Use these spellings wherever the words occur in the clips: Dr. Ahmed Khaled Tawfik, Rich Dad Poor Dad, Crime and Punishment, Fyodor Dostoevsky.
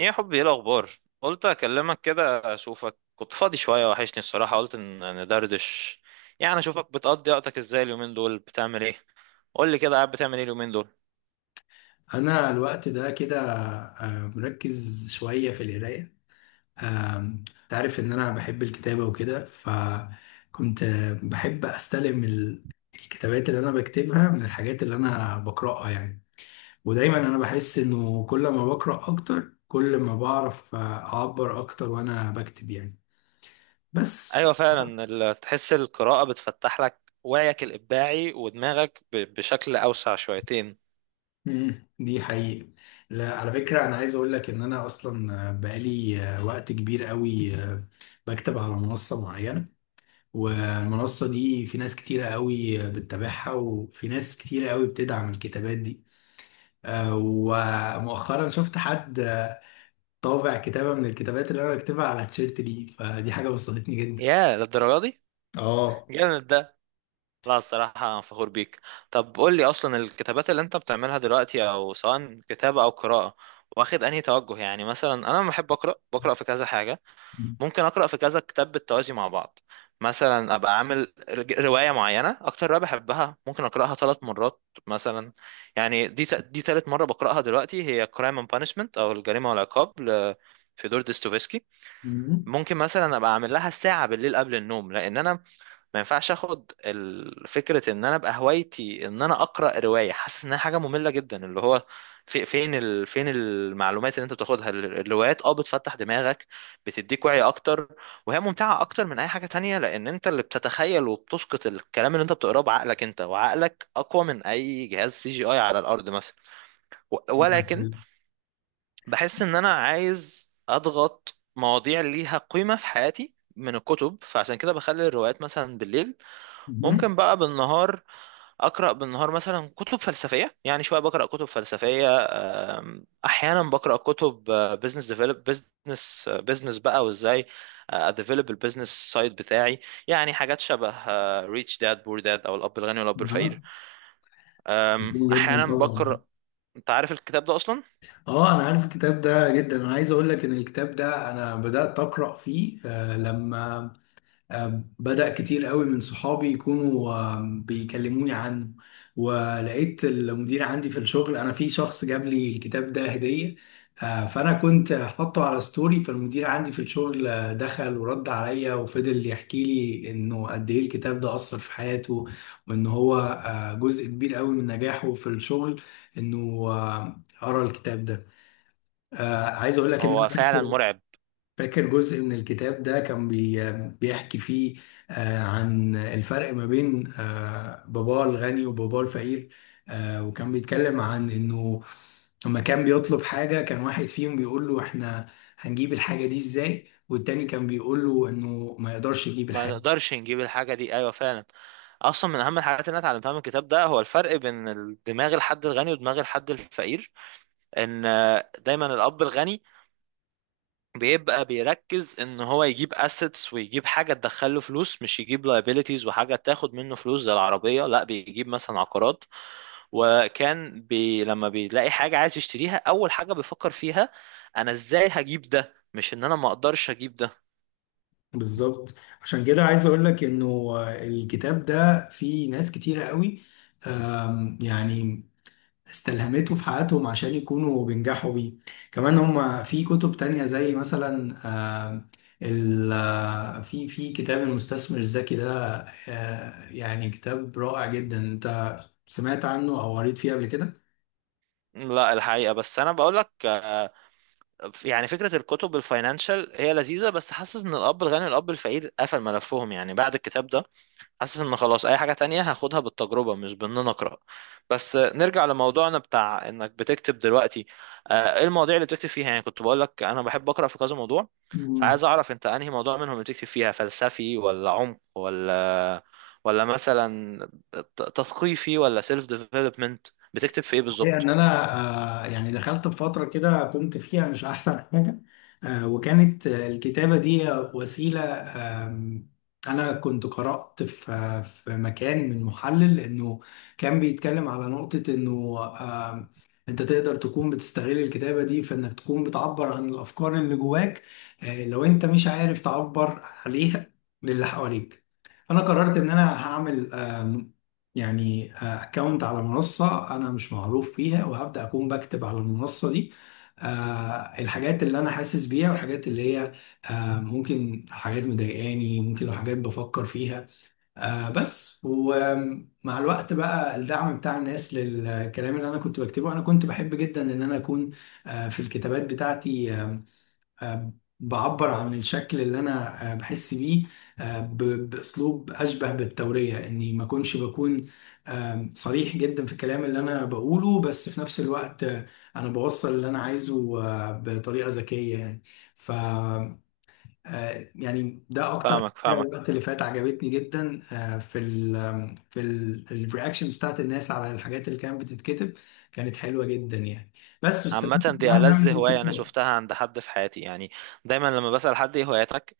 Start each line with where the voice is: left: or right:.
right: ايه يا حبي، ايه الاخبار؟ قلت اكلمك كده اشوفك، كنت فاضي شويه، وحشني الصراحه، قلت ان ندردش. يعني اشوفك بتقضي وقتك ازاي اليومين دول، بتعمل ايه؟ قول لي كده، قاعد بتعمل ايه اليومين دول؟
left: انا الوقت ده كده، مركز شويه في القرايه. آم، تعرف ان انا بحب الكتابه وكده، فكنت بحب استلم الكتابات اللي انا بكتبها من الحاجات اللي انا بقراها يعني. ودايما انا بحس انه كل ما بقرا اكتر كل ما بعرف اعبر اكتر وانا بكتب يعني. بس.
right: ايوه فعلا، تحس القراءه بتفتح لك وعيك الابداعي ودماغك بشكل اوسع شويتين.
left: مم، دي حقيقة. لا، على فكرة أنا عايز أقول لك إن أنا أصلا بقالي وقت كبير قوي بكتب على منصة معينة. والمنصة دي في ناس كتيرة قوي بتتابعها، وفي ناس كتيرة قوي بتدعم الكتابات دي. ومؤخرا شفت حد طابع كتابة من الكتابات اللي أنا بكتبها على تيشيرت لي، فدي حاجة بسطتني جدا.
right: يا للدرجه دي!
left: اه.
right: جامد ده. لا الصراحه أنا فخور بيك. طب قول لي اصلا، الكتابات اللي انت بتعملها دلوقتي، او سواء كتابه او قراءه، واخد انهي توجه؟ يعني مثلا انا لما بحب اقرا بقرا في كذا حاجه، ممكن اقرا في كذا كتاب بالتوازي مع بعض. مثلا ابقى عامل روايه معينه، اكتر روايه بحبها ممكن اقراها ثلاث مرات مثلا. يعني دي ثالث مره بقراها دلوقتي، هي كرايم اند بانشمنت او الجريمه والعقاب فيودور ديستوفسكي.
left: مم.
right: ممكن مثلا ابقى اعمل لها ساعه بالليل قبل النوم، لان انا ما ينفعش اخد فكره ان انا ابقى هوايتي ان انا اقرا روايه حاسس انها حاجه ممله جدا، اللي هو في فين فين المعلومات اللي انت بتاخدها، الروايات بتفتح دماغك، بتديك وعي اكتر. وهي ممتعه اكتر من اي حاجه تانية، لان انت اللي بتتخيل وبتسقط الكلام اللي انت بتقراه بعقلك انت، وعقلك اقوى من اي جهاز سي جي اي على الارض مثلا. ولكن بحس ان انا عايز اضغط مواضيع ليها قيمه في حياتي من الكتب، فعشان كده بخلي الروايات مثلا بالليل.
left: مم.
right: ممكن بقى بالنهار، اقرا بالنهار مثلا كتب فلسفيه، يعني شويه بقرا كتب فلسفيه. احيانا بقرا كتب بزنس، ديفلوب بزنس بقى، وازاي اديفلوب البزنس سايد بتاعي. يعني حاجات شبه ريتش داد بور داد، او الاب الغني والاب الفقير.
left: اه، جدا
right: احيانا
left: طبعا.
right: بقرا. انت عارف الكتاب ده اصلا؟
left: اه، انا عارف الكتاب ده جدا. انا عايز اقول لك ان الكتاب ده انا بدات اقرا فيه، لما بدأ كتير قوي من صحابي يكونوا بيكلموني عنه. ولقيت المدير عندي في الشغل، انا في شخص جاب لي الكتاب ده هدية. فانا كنت حاطه على ستوري، فالمدير عندي في الشغل دخل ورد عليا وفضل يحكي لي انه قد ايه الكتاب ده اثر في حياته، وان هو جزء كبير قوي من نجاحه في الشغل انه قرا الكتاب ده. عايز اقول لك ان انا
right: هو فعلا
left: فاكر،
right: مرعب.
left: فاكر جزء من الكتاب ده كان بي بيحكي فيه عن الفرق ما بين باباه الغني وباباه الفقير. وكان بيتكلم عن انه لما كان بيطلب حاجة، كان واحد فيهم بيقول له احنا هنجيب الحاجة دي ازاي، والتاني كان بيقول له انه ما يقدرش يجيب
right: ما
left: الحاجة.
right: نقدرش نجيب الحاجه دي، ايوه فعلا. اصلا من اهم الحاجات اللي انا اتعلمتها من الكتاب ده، هو الفرق بين دماغ الحد الغني ودماغ الحد الفقير. ان دايما الاب الغني بيبقى بيركز ان هو يجيب اسيتس ويجيب حاجه تدخله فلوس، مش يجيب liabilities وحاجه تاخد منه فلوس زي العربيه، لا بيجيب مثلا عقارات. وكان لما بيلاقي حاجه عايز يشتريها، اول حاجه بيفكر فيها انا ازاي هجيب ده، مش ان انا ما اقدرش اجيب ده.
left: بالظبط. عشان كده عايز اقول لك انه الكتاب ده فيه ناس كتيرة قوي يعني استلهمته في حياتهم عشان يكونوا بينجحوا بيه. كمان هم في كتب تانية زي مثلا آه، ال آه، في كتاب المستثمر الذكي ده، يعني كتاب رائع جدا. انت سمعت عنه او قريت فيه قبل
right: لا الحقيقه، بس انا بقول لك يعني فكره الكتب الفاينانشال هي لذيذه، بس حاسس ان الاب الغني والاب الفقير قفل ملفهم يعني بعد الكتاب ده. حاسس ان خلاص، اي حاجة تانية هاخدها بالتجربة مش بان انا اقرا. بس نرجع لموضوعنا بتاع انك بتكتب دلوقتي. ايه المواضيع اللي بتكتب فيها؟ يعني كنت بقول لك انا بحب اقرا في كذا موضوع.
left: كده؟
right: فعايز اعرف انت انهي موضوع منهم اللي بتكتب فيها، فلسفي ولا عمق ولا مثلا تثقيفي ولا سيلف ديفلوبمنت. بتكتب في ايه
left: هي ان
right: بالظبط؟
left: انا، يعني دخلت في فتره كده كنت فيها مش احسن حاجه، وكانت الكتابه دي وسيله. انا كنت قرات في مكان من محلل انه كان بيتكلم على نقطه انه آم، انت تقدر تكون بتستغل الكتابه دي في انك تكون بتعبر عن الافكار اللي جواك، لو انت مش عارف تعبر عليها للي حواليك. فانا قررت ان انا هعمل، يعني اكونت على منصة انا مش معروف فيها، وهبدأ اكون بكتب على المنصة دي آه، الحاجات اللي انا حاسس بيها، والحاجات اللي هي ممكن حاجات مضايقاني، ممكن لو حاجات بفكر فيها. بس ومع الوقت بقى الدعم بتاع الناس للكلام اللي انا كنت بكتبه، انا كنت بحب جدا ان انا اكون في الكتابات بتاعتي آه، بعبر عن الشكل اللي انا بحس بيه باسلوب اشبه بالتوريه، اني ما اكونش بكون صريح جدا في الكلام اللي انا بقوله، بس في نفس الوقت انا بوصل اللي انا عايزه بطريقه ذكيه يعني. ف يعني ده اكتر
right: فاهمك،
left: حاجه،
right: فاهمك.
left: الوقت اللي فات عجبتني جدا. في ال آم، في الرياكشنز بتاعت الناس على الحاجات اللي كانت بتتكتب، كانت حلوه جدا يعني. بس واستفدت
right: عامة، دي
left: كمان ده
right: ألذ
left: من
right: هواية أنا
left: الكتاب.
right: شفتها عند حد في حياتي يعني. دايما لما بسأل حد إيه هواياتك،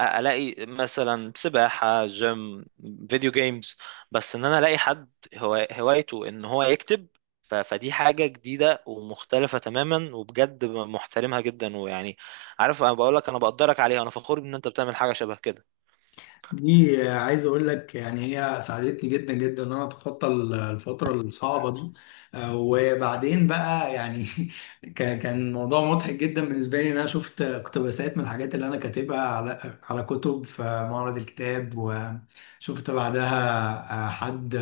right: ألاقي مثلا سباحة، جيم، فيديو جيمز. بس إن أنا ألاقي حد هوايته إن هو يكتب، فدي حاجة جديدة ومختلفة تماما، وبجد محترمها جدا ويعني، عارف، أنا بقولك أنا بقدرك عليها، أنا فخور بإن أنت بتعمل حاجة شبه كده.
left: دي عايز اقول لك يعني هي ساعدتني جدا جدا ان انا اتخطى الفتره الصعبه دي. وبعدين بقى يعني كان موضوع مضحك جدا بالنسبه لي، ان انا شفت اقتباسات من الحاجات اللي انا كاتبها على كتب في معرض الكتاب. وشفت بعدها حد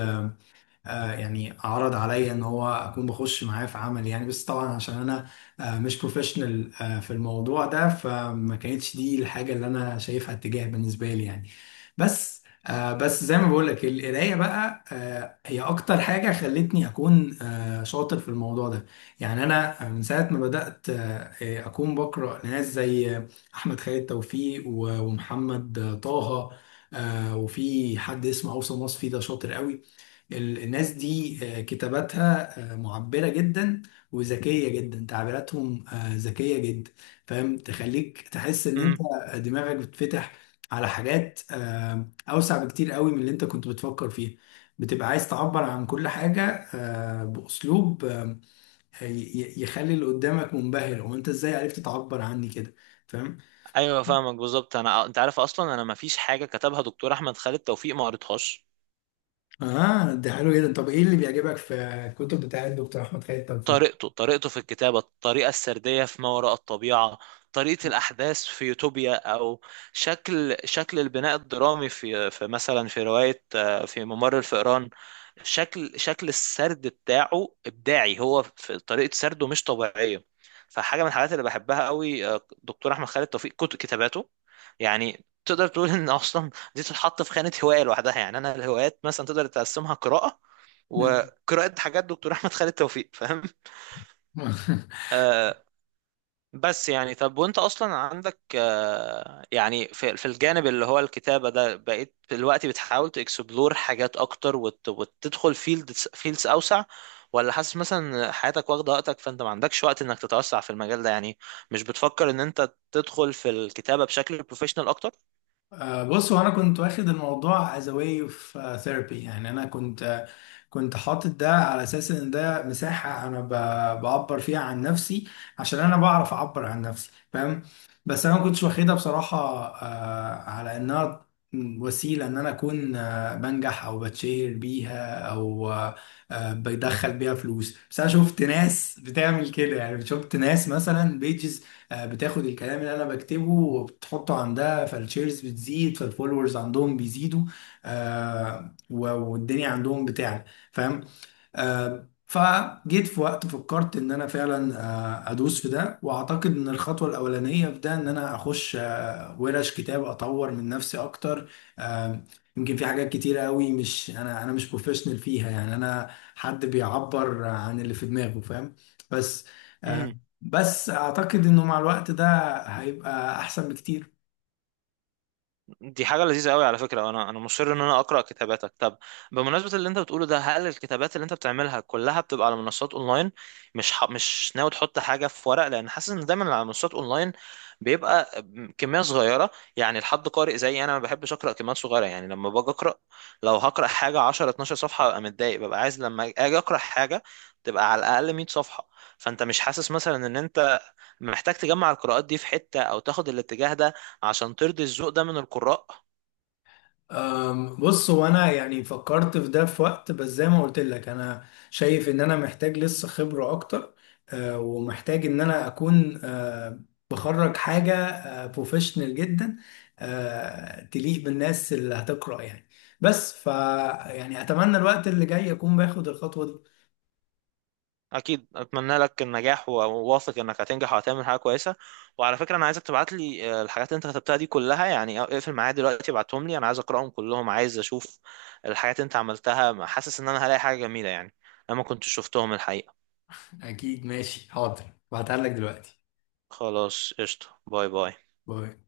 left: يعني عرض عليا ان هو اكون بخش معاه في عمل يعني، بس طبعا عشان انا مش بروفيشنال في الموضوع ده، فما كانتش دي الحاجه اللي انا شايفها اتجاه بالنسبه لي يعني. بس زي ما بقول لك، القرايه بقى هي اكتر حاجه خلتني اكون شاطر في الموضوع ده. يعني انا، من ساعه ما بدات اكون بقرا ناس زي احمد خالد توفيق ومحمد طه، وفي حد اسمه اوسم وصفي، ده شاطر قوي. الناس دي كتاباتها معبرة جدا، وذكية جدا. تعبيراتهم ذكية جدا، فاهم؟ تخليك تحس ان انت
right: امم.
left: دماغك بتفتح على حاجات اوسع بكتير قوي من اللي انت كنت بتفكر فيها. بتبقى عايز تعبر عن كل حاجة بأسلوب يخلي اللي قدامك منبهر، هو انت ازاي عرفت تعبر عني كده؟ فاهم؟
right: ايوه فاهمك بالظبط، انا انت عارف، اصلا انا ما فيش حاجه كتبها دكتور احمد خالد توفيق ما قريتهاش.
left: اه، ده حلو جدا. طب ايه اللي بيعجبك في الكتب بتاعت الدكتور احمد خالد توفيق؟
right: طريقته طريقته في الكتابة، الطريقة السردية في ما وراء الطبيعة، طريقة الأحداث في يوتوبيا، أو شكل شكل البناء الدرامي في مثلا في رواية في ممر الفئران. شكل شكل السرد بتاعه إبداعي، هو في طريقة سرده مش طبيعية. فحاجة من الحاجات اللي بحبها قوي، دكتور أحمد خالد توفيق كتب كتاباته. يعني تقدر تقول إن أصلا دي تتحط في خانة هواية لوحدها، يعني أنا الهوايات مثلا تقدر تقسمها قراءة،
left: مم.
right: وقراءة حاجات دكتور أحمد خالد توفيق، فاهم؟ آه بس يعني طب، وانت اصلا عندك يعني في الجانب اللي هو الكتابة ده، بقيت دلوقتي بتحاول تكسبلور حاجات اكتر، وتدخل فيلدز اوسع؟ ولا حاسس مثلا إن حياتك واخدة وقتك، فانت ما عندكش وقت انك تتوسع في المجال ده يعني؟ مش بتفكر ان انت تدخل في الكتابة بشكل بروفيشنال اكتر؟
left: بص، هو انا كنت واخد الموضوع as a way of therapy يعني. انا كنت، كنت حاطط ده على اساس ان ده مساحة انا بعبر فيها عن نفسي، عشان انا بعرف اعبر عن نفسي، فاهم؟ بس انا ما كنتش واخدها بصراحة على انها وسيلة ان انا اكون، بنجح او بتشهر بيها، او بدخل بيها فلوس. بس انا شفت ناس بتعمل كده، يعني شفت ناس مثلا بيجز بتاخد الكلام اللي انا بكتبه وبتحطه عندها، فالشيرز بتزيد، فالفولورز عندهم بيزيدوا، والدنيا عندهم بتعلى، فاهم؟ فجيت في وقت فكرت ان انا فعلا ادوس في ده، واعتقد ان الخطوه الاولانيه في ده ان انا اخش ورش كتاب اطور من نفسي اكتر. آه، يمكن في حاجات كتيره قوي مش انا، انا مش بروفيشنال فيها، يعني انا حد بيعبر عن اللي في دماغه، فاهم؟ بس آه، بس اعتقد انه مع الوقت ده هيبقى احسن بكتير.
right: دي حاجة لذيذة قوي، على فكرة انا مصر ان انا اقرأ كتاباتك. طب بمناسبة اللي انت بتقوله ده، هل الكتابات اللي انت بتعملها كلها بتبقى على منصات اونلاين؟ مش ناوي تحط حاجة في ورق، لان حاسس ان دايما على منصات اونلاين بيبقى كمية صغيرة، يعني لحد قارئ زي انا ما بحبش اقرأ كميات صغيرة، يعني لما باجي اقرأ، لو هقرأ حاجة 10 12 صفحة ببقى متضايق، ببقى عايز لما اجي اقرأ حاجة تبقى على الاقل 100 صفحة. فانت مش حاسس مثلا ان انت محتاج تجمع القراءات دي في حتة او تاخد الاتجاه ده عشان ترضي الذوق ده من القراء؟
left: بص، هو انا يعني فكرت في ده في وقت، بس زي ما قلت لك انا شايف ان انا محتاج لسه خبرة اكتر. ومحتاج ان انا اكون بخرج حاجة بروفيشنال جدا تليق بالناس اللي هتقرأ يعني. بس ف، يعني اتمنى الوقت اللي جاي اكون باخد الخطوة دي.
right: اكيد، اتمنى لك النجاح، وواثق انك هتنجح وهتعمل حاجة كويسة. وعلى فكرة انا عايزك تبعت لي الحاجات اللي انت كتبتها دي كلها، يعني اقفل معايا دلوقتي ابعتهم لي، انا عايز اقراهم كلهم، عايز اشوف الحاجات اللي انت عملتها، حاسس ان انا هلاقي حاجة جميلة يعني. انا ما كنتش شفتهم الحقيقة.
left: اكيد، ماشي، حاضر. بعتها لك دلوقتي.
right: خلاص قشطة، باي باي.
left: باي.